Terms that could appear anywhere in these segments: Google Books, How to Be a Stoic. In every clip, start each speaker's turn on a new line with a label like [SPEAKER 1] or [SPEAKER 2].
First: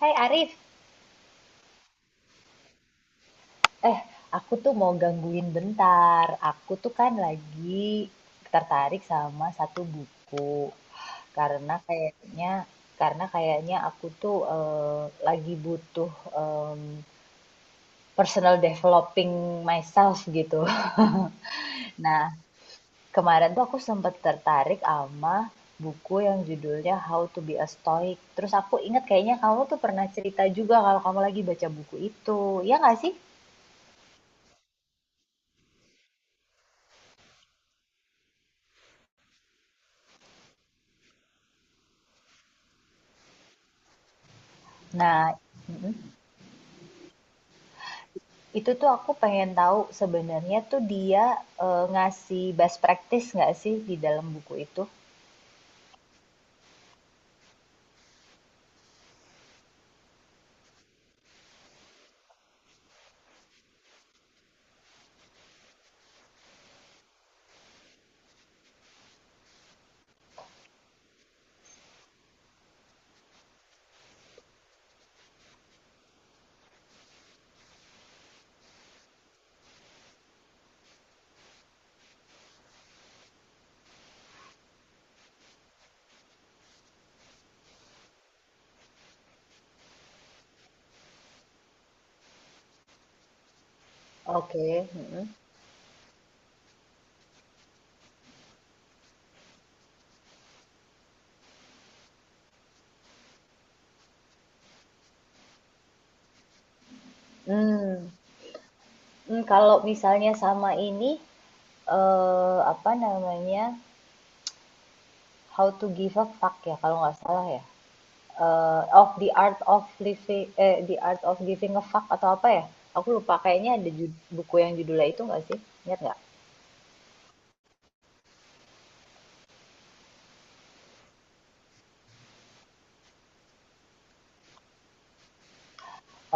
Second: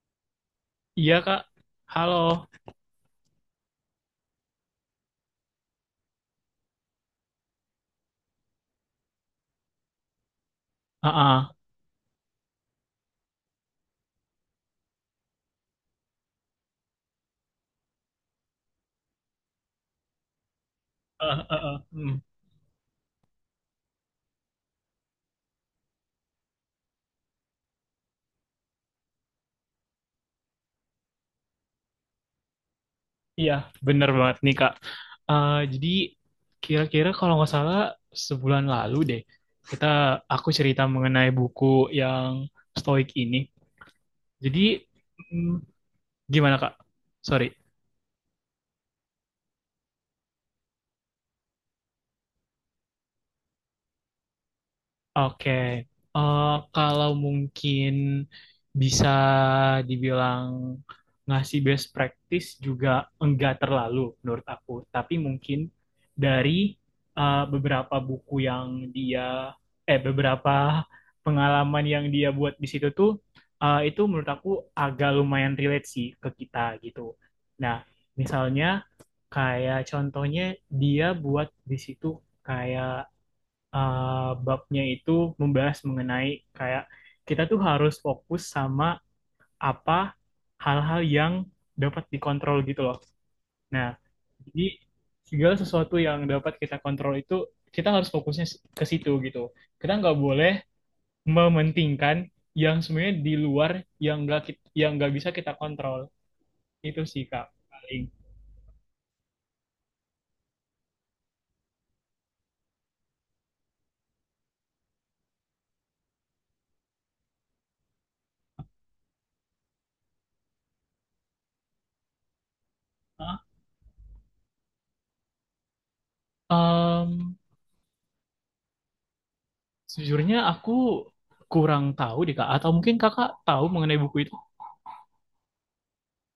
[SPEAKER 1] Hai Arif,
[SPEAKER 2] Iya kak, halo.
[SPEAKER 1] eh, aku tuh mau gangguin bentar. Aku tuh kan lagi tertarik sama satu buku
[SPEAKER 2] Ah, ah.
[SPEAKER 1] karena kayaknya karena kayaknya aku tuh eh, lagi butuh em, personal developing myself gitu.
[SPEAKER 2] Ah, ah, ah. Hmm.
[SPEAKER 1] Nah, kemarin tuh aku sempat tertarik sama buku yang judulnya How to Be a Stoic. Terus aku ingat kayaknya kamu tuh pernah cerita juga kalau kamu lagi baca buku itu. Ya nggak sih?
[SPEAKER 2] Iya, bener banget nih kak. Jadi kira-kira kalau nggak salah sebulan lalu deh, kita aku cerita mengenai buku yang Stoik ini. Jadi
[SPEAKER 1] Nah,
[SPEAKER 2] hmm,
[SPEAKER 1] mm-mm.
[SPEAKER 2] gimana kak? Sorry.
[SPEAKER 1] Itu tuh aku pengen tahu sebenarnya tuh dia, ngasih best practice nggak sih di dalam buku itu?
[SPEAKER 2] Oke, kalau mungkin bisa dibilang ngasih best practice juga enggak terlalu menurut aku, tapi mungkin dari beberapa buku yang dia, beberapa pengalaman yang dia buat di situ tuh, itu menurut aku agak lumayan relate sih ke kita gitu. Nah, misalnya kayak contohnya dia buat di situ kayak babnya itu membahas mengenai kayak kita tuh harus fokus sama apa hal-hal yang dapat dikontrol gitu loh. Nah, jadi
[SPEAKER 1] Oke, mhm.
[SPEAKER 2] segala sesuatu yang dapat kita kontrol itu kita harus fokusnya ke situ gitu. Kita nggak boleh mementingkan yang sebenarnya di luar yang nggak yang nggak bisa kita kontrol. Itu sih Kak paling.
[SPEAKER 1] Mmm, Kalau misalnya sama ini, apa namanya, How to Give a Fuck ya kalau nggak salah ya? Eee, Of the Art of Living eh, The Art of Giving a Fuck atau apa ya? Aku lupa
[SPEAKER 2] Hah?
[SPEAKER 1] kayaknya ada buku yang judulnya itu nggak sih? Ingat nggak?
[SPEAKER 2] Sejujurnya aku kurang tahu deh Kak, atau mungkin Kakak tahu mengenai buku itu?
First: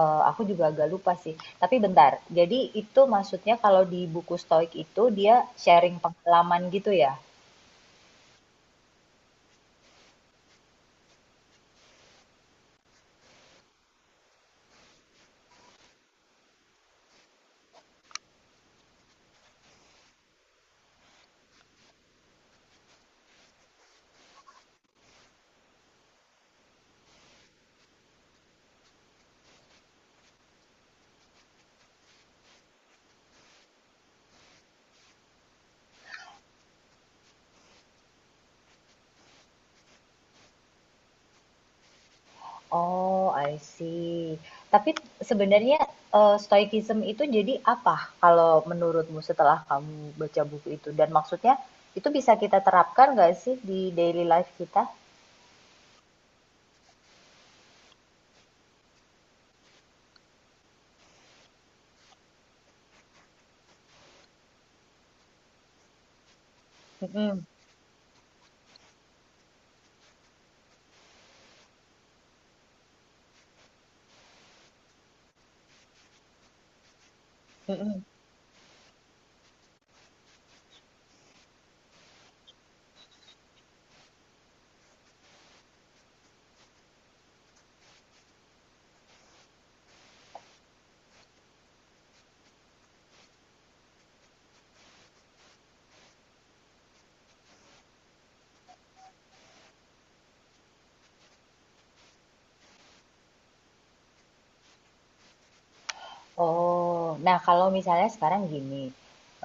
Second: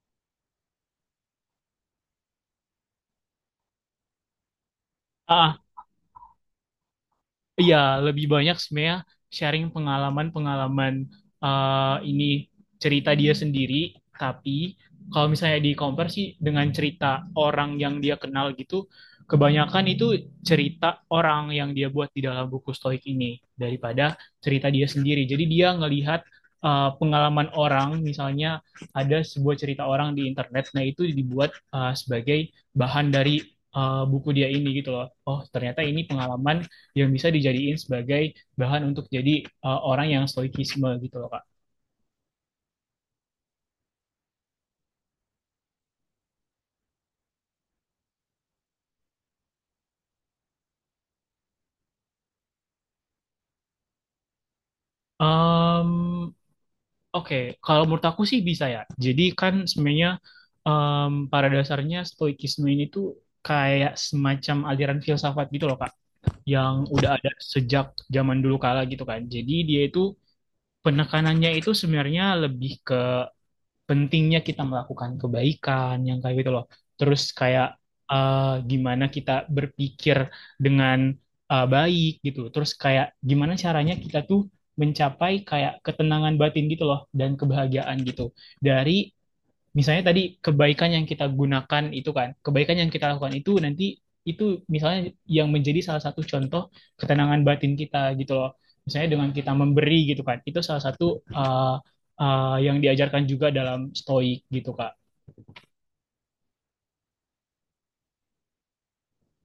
[SPEAKER 1] Aku juga agak lupa sih. Tapi bentar, jadi itu maksudnya kalau di buku Stoik itu dia
[SPEAKER 2] Ah, ah.
[SPEAKER 1] sharing pengalaman gitu ya?
[SPEAKER 2] Iya, lebih banyak sebenarnya sharing pengalaman-pengalaman ini cerita dia sendiri. Tapi kalau misalnya di compare sih dengan cerita orang yang dia kenal gitu, kebanyakan itu cerita orang yang dia buat di dalam buku Stoik ini daripada cerita dia sendiri. Jadi dia ngelihat pengalaman orang, misalnya ada sebuah cerita orang di internet, nah itu dibuat sebagai bahan dari buku dia ini gitu loh. Oh, ternyata ini pengalaman yang bisa dijadiin sebagai bahan untuk jadi orang yang stoikisme gitu loh Kak.
[SPEAKER 1] Oh, I see. Tapi sebenarnya, stoicism itu jadi apa kalau menurutmu setelah kamu baca buku itu? Dan maksudnya itu bisa kita terapkan nggak sih di daily life kita?
[SPEAKER 2] Em, Oke, kalau menurut aku sih bisa ya. Jadi kan sebenarnya pada dasarnya stoikisme ini tuh kayak semacam aliran filsafat gitu loh Kak, yang udah ada
[SPEAKER 1] Mhm,
[SPEAKER 2] sejak zaman dulu kala gitu kan. Jadi dia itu penekanannya itu sebenarnya lebih ke pentingnya kita melakukan kebaikan yang kayak gitu loh. Terus kayak
[SPEAKER 1] mhm.
[SPEAKER 2] gimana kita berpikir dengan baik gitu. Terus kayak gimana caranya kita tuh mencapai kayak ketenangan batin gitu loh dan kebahagiaan gitu dari misalnya tadi kebaikan yang kita gunakan itu kan, kebaikan yang kita lakukan itu nanti itu misalnya yang menjadi salah satu contoh ketenangan batin kita gitu loh. Misalnya dengan kita memberi gitu kan, itu salah satu uh, yang diajarkan juga dalam stoik gitu Kak.
[SPEAKER 1] Oh, nah kalau misalnya sekarang gini,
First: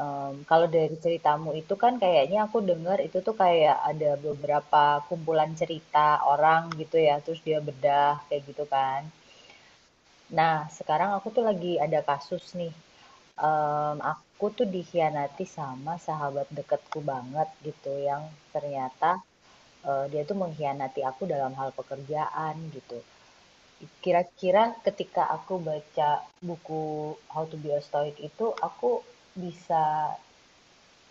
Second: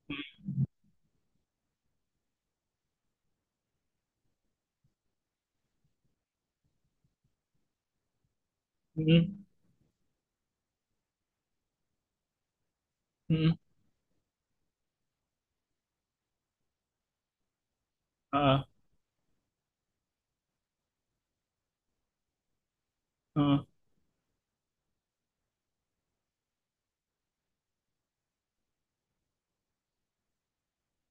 [SPEAKER 1] kalau dari ceritamu itu kan kayaknya aku dengar itu tuh kayak ada beberapa kumpulan cerita orang gitu ya, terus dia bedah kayak gitu kan.
[SPEAKER 2] Mm,
[SPEAKER 1] Nah, sekarang aku tuh lagi ada kasus nih,
[SPEAKER 2] mm,
[SPEAKER 1] aku tuh dikhianati sama sahabat deketku banget gitu, yang
[SPEAKER 2] uh,
[SPEAKER 1] ternyata eh, dia tuh mengkhianati aku dalam hal pekerjaan gitu.
[SPEAKER 2] uh.
[SPEAKER 1] Kira-kira ketika aku baca buku How to Be a Stoic itu, aku bisa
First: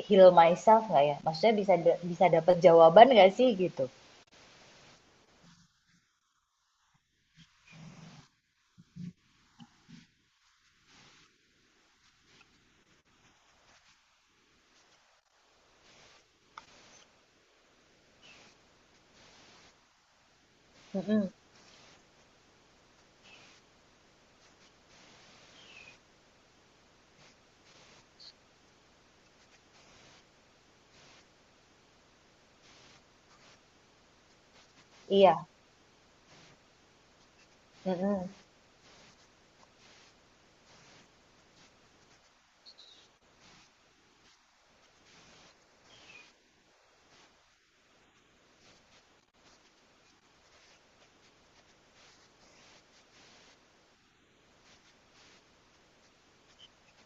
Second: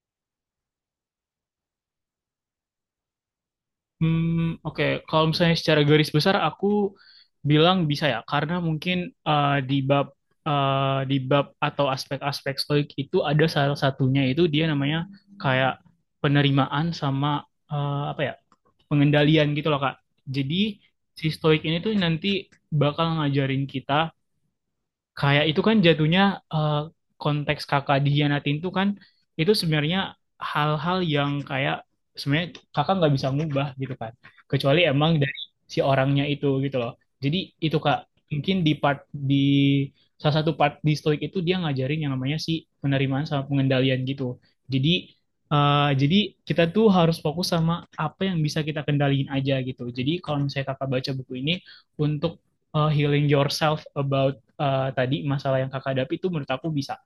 [SPEAKER 1] heal myself nggak ya? Maksudnya bisa dapat jawaban nggak sih gitu?
[SPEAKER 2] Hmm, oke. Kalau misalnya secara garis besar aku bilang bisa ya, karena mungkin eh, di bab di bab atau aspek-aspek stoik itu ada salah satunya itu dia namanya kayak penerimaan sama apa ya pengendalian gitu loh Kak. Jadi si
[SPEAKER 1] Mm-mm.
[SPEAKER 2] stoik ini tuh nanti bakal ngajarin kita kayak itu kan jatuhnya eh, konteks kakak dihianatin tuh kan itu sebenarnya hal-hal yang kayak sebenarnya kakak nggak bisa ngubah gitu kan, kecuali emang dari
[SPEAKER 1] Iya.
[SPEAKER 2] si orangnya itu gitu loh. Jadi itu kak,
[SPEAKER 1] Mm-mm.
[SPEAKER 2] mungkin di salah satu part di stoik itu dia ngajarin yang namanya si penerimaan sama pengendalian gitu. Jadi jadi kita tuh harus fokus sama apa yang bisa kita kendaliin aja gitu. Jadi kalau misalnya kakak baca buku ini untuk healing yourself about tadi masalah yang kakak hadapi itu menurut aku bisa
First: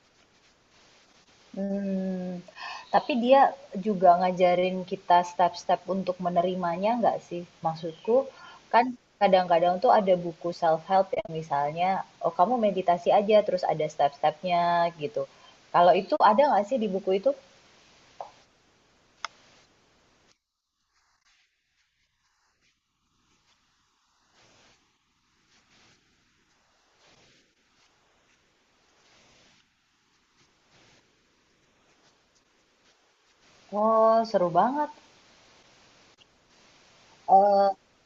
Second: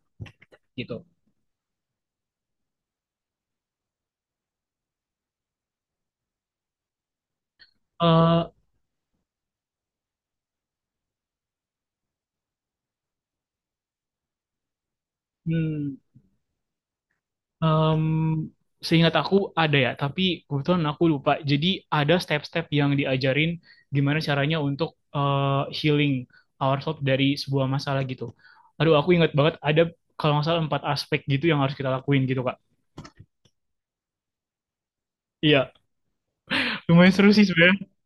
[SPEAKER 2] gitu.
[SPEAKER 1] Hmm. Tapi dia juga ngajarin kita step-step untuk menerimanya nggak sih? Maksudku
[SPEAKER 2] Eh,
[SPEAKER 1] kan kadang-kadang tuh ada buku self-help yang misalnya, oh kamu meditasi aja terus ada step-stepnya gitu. Kalau
[SPEAKER 2] hmm,
[SPEAKER 1] itu ada nggak sih di buku itu?
[SPEAKER 2] em, Seingat aku ada ya, tapi kebetulan aku lupa. Jadi ada step-step yang diajarin gimana caranya untuk eh, healing ourselves dari sebuah masalah gitu. Aduh, aku ingat banget ada kalau nggak salah empat aspek gitu yang harus kita lakuin gitu, Kak.
[SPEAKER 1] Oh, seru banget.
[SPEAKER 2] Iya, lumayan seru sih
[SPEAKER 1] Eh,
[SPEAKER 2] sebenarnya.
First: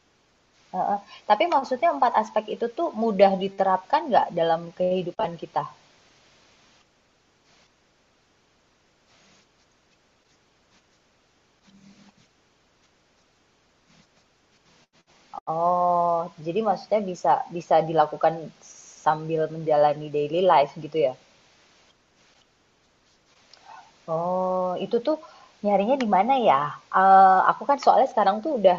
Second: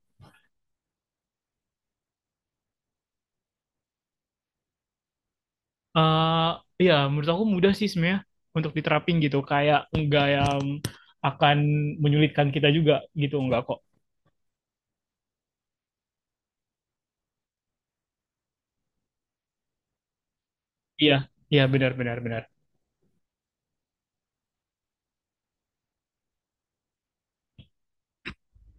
[SPEAKER 1] heeh. Tapi maksudnya 4 aspek itu tuh mudah diterapkan nggak dalam kehidupan kita?
[SPEAKER 2] Eh, iya, menurut aku mudah sih sebenarnya untuk diterapin gitu. Kayak nggak yang akan menyulitkan kita juga gitu, nggak kok.
[SPEAKER 1] Oh, jadi maksudnya bisa bisa dilakukan sambil menjalani daily life gitu ya?
[SPEAKER 2] Iya, iya benar benar benar.
[SPEAKER 1] Oh, itu tuh nyarinya di mana ya? Eh, aku kan soalnya sekarang tuh udah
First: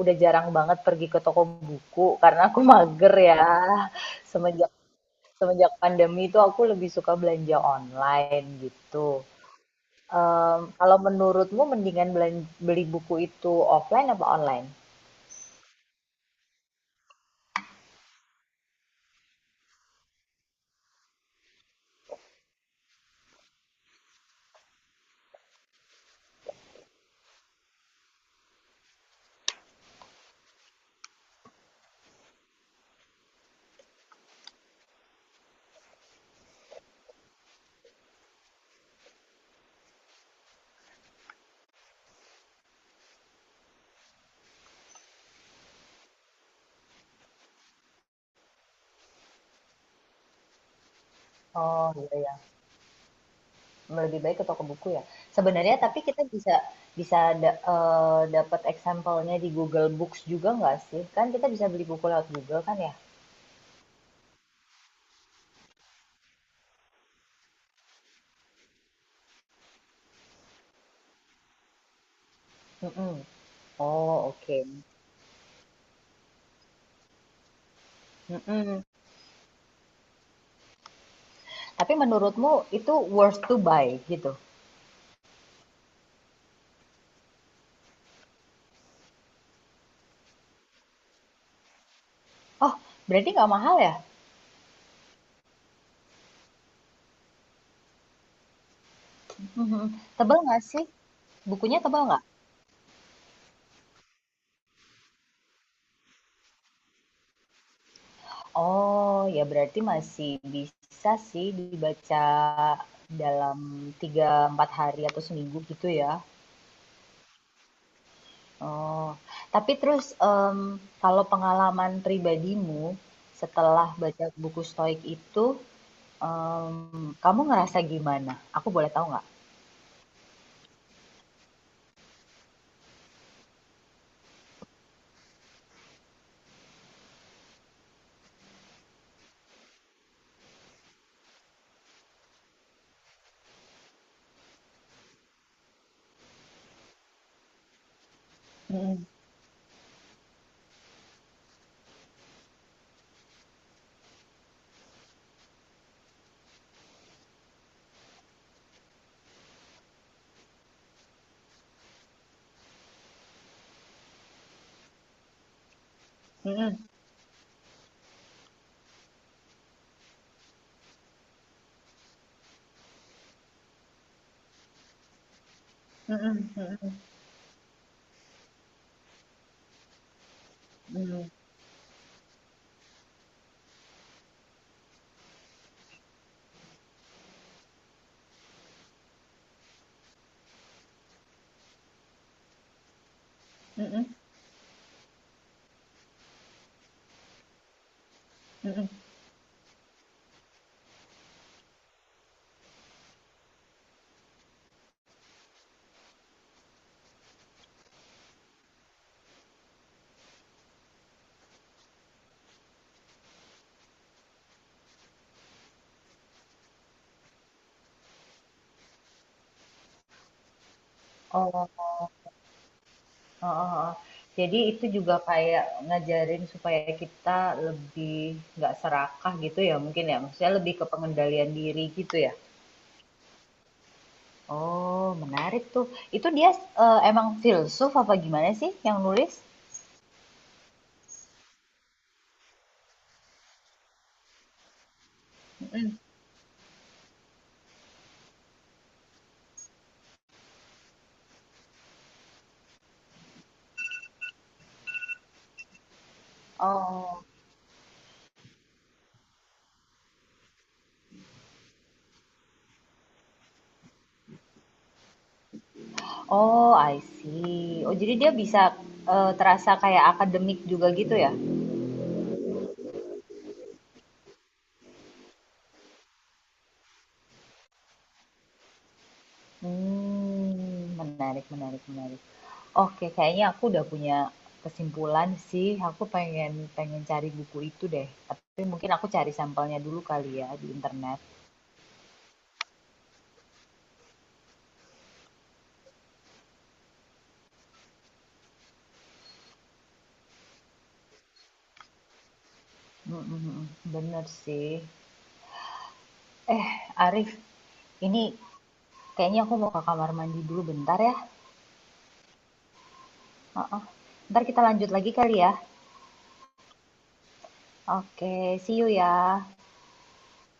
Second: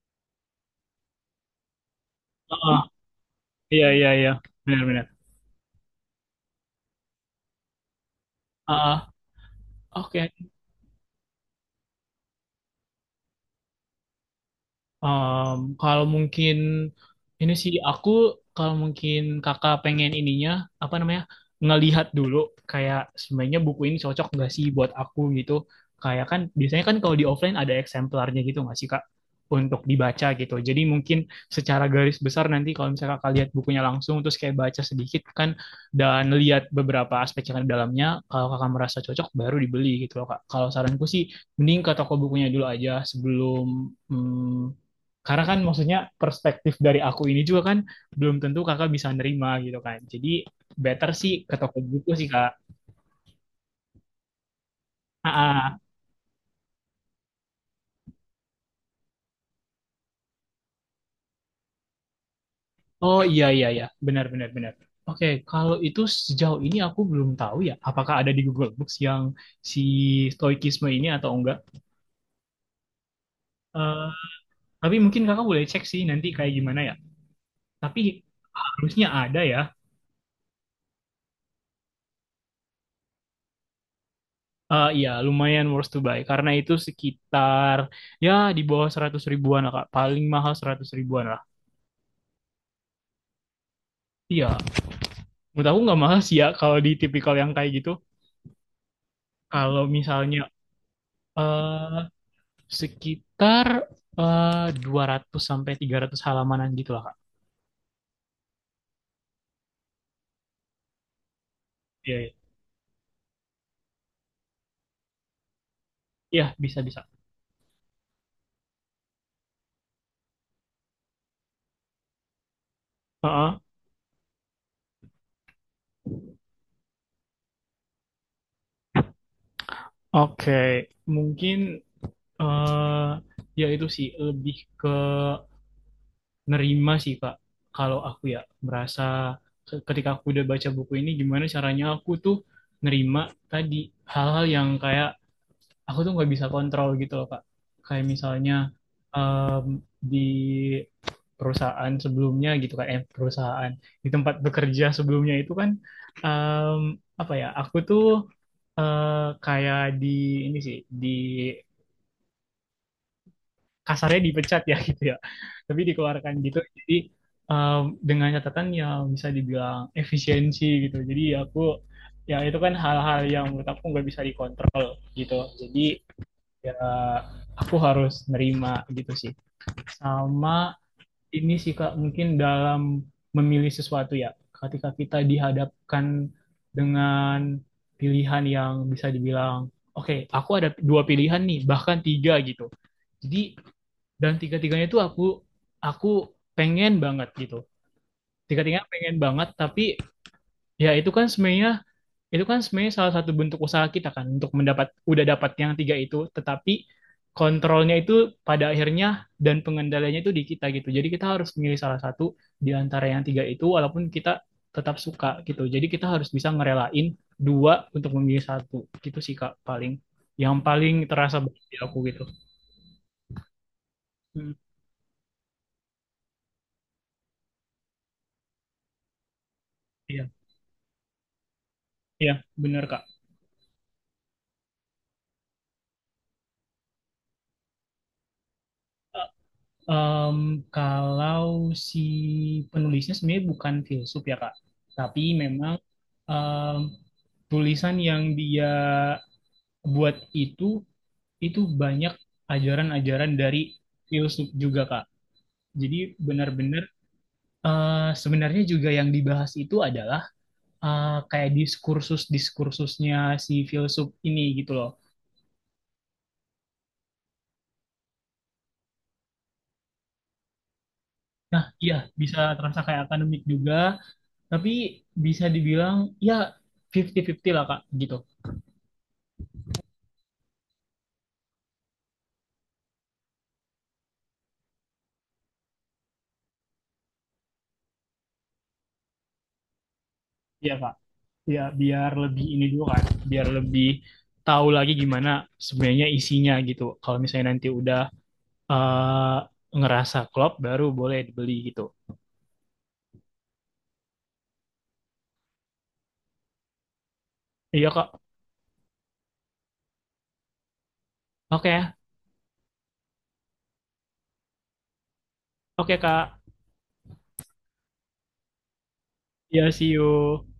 [SPEAKER 1] udah jarang banget pergi ke toko buku karena aku
[SPEAKER 2] Ah,
[SPEAKER 1] mager ya.
[SPEAKER 2] iya iya iya,
[SPEAKER 1] Semenjak
[SPEAKER 2] benar benar.
[SPEAKER 1] semenjak pandemi itu aku lebih suka belanja online gitu.
[SPEAKER 2] Ah, oke.
[SPEAKER 1] Kalau menurutmu mendingan beli buku itu offline apa online?
[SPEAKER 2] Kalau mungkin ini sih aku, kalau mungkin kakak pengen ininya apa namanya ngelihat dulu kayak sebenarnya buku ini cocok nggak sih buat aku gitu. Kayak kan biasanya kan kalau di offline ada eksemplarnya gitu nggak sih kak untuk dibaca gitu. Jadi mungkin secara garis besar nanti kalau misalnya kakak lihat bukunya langsung terus kayak baca sedikit kan dan lihat beberapa aspek yang ada di dalamnya, kalau kakak merasa cocok baru dibeli gitu loh kak. Kalau saranku sih mending ke toko bukunya dulu aja sebelum hmm, karena kan maksudnya perspektif dari aku ini juga kan belum tentu kakak bisa nerima gitu kan. Jadi better sih ke toko
[SPEAKER 1] Oh, iya,
[SPEAKER 2] buku sih
[SPEAKER 1] ya.
[SPEAKER 2] kak.
[SPEAKER 1] Lebih baik ke toko buku ya?
[SPEAKER 2] Ah,
[SPEAKER 1] Sebenarnya
[SPEAKER 2] ah.
[SPEAKER 1] tapi kita bisa bisa da dapat example-nya di Google Books juga nggak sih? Kan kita bisa beli buku lewat Google kan ya?
[SPEAKER 2] Oh, iya iya iya, benar benar benar. Oke, kalau itu sejauh ini aku belum tahu ya apakah ada di Google Books yang si stoikisme ini atau enggak.
[SPEAKER 1] Mhm.
[SPEAKER 2] Eh,
[SPEAKER 1] Oh, oke.
[SPEAKER 2] tapi mungkin kakak boleh cek sih nanti kayak gimana ya. Tapi
[SPEAKER 1] Mhm.
[SPEAKER 2] harusnya ada ya.
[SPEAKER 1] Tapi menurutmu itu worth to buy gitu?
[SPEAKER 2] Iya, lumayan worth to buy karena itu sekitar ya di bawah 100 ribuan lah kak. Paling mahal 100 ribuan lah.
[SPEAKER 1] Oh, berarti nggak mahal ya?
[SPEAKER 2] Iya, menurut aku nggak mahal sih ya kalau di tipikal yang kayak gitu.
[SPEAKER 1] Mhm
[SPEAKER 2] Kalau
[SPEAKER 1] mhm.
[SPEAKER 2] misalnya
[SPEAKER 1] Tebal nggak sih? Bukunya
[SPEAKER 2] eh
[SPEAKER 1] tebal nggak?
[SPEAKER 2] sekitar 200 sampai 300 halamanan gitu lah, Kak.
[SPEAKER 1] Oh, ya berarti masih bisa sih
[SPEAKER 2] Iya,
[SPEAKER 1] dibaca
[SPEAKER 2] iya.
[SPEAKER 1] dalam 3-4 hari atau seminggu gitu ya.
[SPEAKER 2] Iya, bisa bisa.
[SPEAKER 1] Oh, tapi terus kalau pengalaman pribadimu
[SPEAKER 2] Heeh.
[SPEAKER 1] setelah baca buku Stoik itu, kamu ngerasa gimana? Aku boleh tahu nggak?
[SPEAKER 2] Oke, mungkin eh ya itu sih lebih ke nerima sih, Kak. Kalau aku ya merasa ketika aku udah baca buku ini gimana caranya aku tuh nerima tadi hal-hal yang kayak aku tuh nggak bisa kontrol gitu loh Kak. Kayak misalnya
[SPEAKER 1] Mm-mm,
[SPEAKER 2] em, di perusahaan sebelumnya gitu kan, perusahaan di tempat bekerja sebelumnya itu kan em, apa ya? Aku tuh eh, kayak di ini sih di kasarnya dipecat ya gitu ya, tapi dikeluarkan gitu.
[SPEAKER 1] mm-mm,
[SPEAKER 2] Jadi em, dengan catatan yang bisa dibilang efisiensi gitu. Jadi aku ya itu kan hal-hal yang menurut aku nggak bisa dikontrol gitu. Jadi
[SPEAKER 1] mm-mm,
[SPEAKER 2] ya
[SPEAKER 1] mm-mm,
[SPEAKER 2] aku harus nerima gitu sih, sama
[SPEAKER 1] mm-mm,
[SPEAKER 2] ini sih kak mungkin dalam memilih sesuatu ya ketika kita dihadapkan dengan pilihan yang bisa dibilang oke okay, aku ada dua pilihan nih bahkan tiga gitu. Jadi
[SPEAKER 1] mm-mm,
[SPEAKER 2] dan tiga tiganya itu aku pengen banget gitu, tiga tiganya
[SPEAKER 1] mm-mm.
[SPEAKER 2] pengen banget tapi ya itu kan sebenarnya salah satu bentuk usaha kita kan untuk udah dapat yang tiga itu, tetapi kontrolnya itu pada akhirnya dan pengendaliannya itu di kita gitu. Jadi kita harus memilih salah satu di antara yang tiga itu walaupun kita tetap suka gitu. Jadi kita harus bisa ngerelain dua untuk memilih satu. Gitu sih Kak paling yang paling terasa bagi aku
[SPEAKER 1] Oh,
[SPEAKER 2] gitu.
[SPEAKER 1] oh heeh.
[SPEAKER 2] Hmm,
[SPEAKER 1] Jadi itu juga kayak ngajarin supaya kita lebih nggak serakah gitu ya mungkin ya.
[SPEAKER 2] iya,
[SPEAKER 1] Maksudnya lebih ke pengendalian diri gitu
[SPEAKER 2] iya
[SPEAKER 1] ya.
[SPEAKER 2] benar Kak.
[SPEAKER 1] Oh, menarik tuh. Itu dia eh, emang filsuf apa gimana sih yang nulis?
[SPEAKER 2] Em, Kalau si penulisnya sebenarnya bukan filsuf ya Kak, tapi memang
[SPEAKER 1] Mm.
[SPEAKER 2] em, tulisan yang dia buat itu itu banyak ajaran-ajaran dari filsuf juga Kak. Jadi benar-benar
[SPEAKER 1] Oh,
[SPEAKER 2] sebenarnya juga yang dibahas itu adalah kayak diskursus-diskursusnya si filsuf ini gitu loh.
[SPEAKER 1] oh I see. Oh, jadi dia bisa eh, terasa kayak akademik juga gitu ya?
[SPEAKER 2] Nah, iya bisa terasa kayak akademik juga, tapi bisa dibilang ya 50-50 lah Kak gitu.
[SPEAKER 1] Menarik menarik menarik. Oke, kayaknya aku udah punya kesimpulan sih, aku pengen pengen cari buku itu deh, tapi mungkin aku cari sampelnya dulu kali ya di
[SPEAKER 2] Iya Kak,
[SPEAKER 1] internet.
[SPEAKER 2] ya biar lebih ini dulu kan, biar lebih tahu lagi gimana sebenarnya isinya gitu. Kalau misalnya nanti udah eh, ngerasa klop, baru boleh dibeli gitu.
[SPEAKER 1] Mhm mhm, bener sih. Eh, Arif,
[SPEAKER 2] Iya Kak,
[SPEAKER 1] ini kayaknya aku mau ke kamar mandi dulu bentar ya,
[SPEAKER 2] oke, ya.
[SPEAKER 1] heeh. Entar kita lanjut lagi kali ya?
[SPEAKER 2] Oke Kak,
[SPEAKER 1] Oke, see you ya.
[SPEAKER 2] ya see you.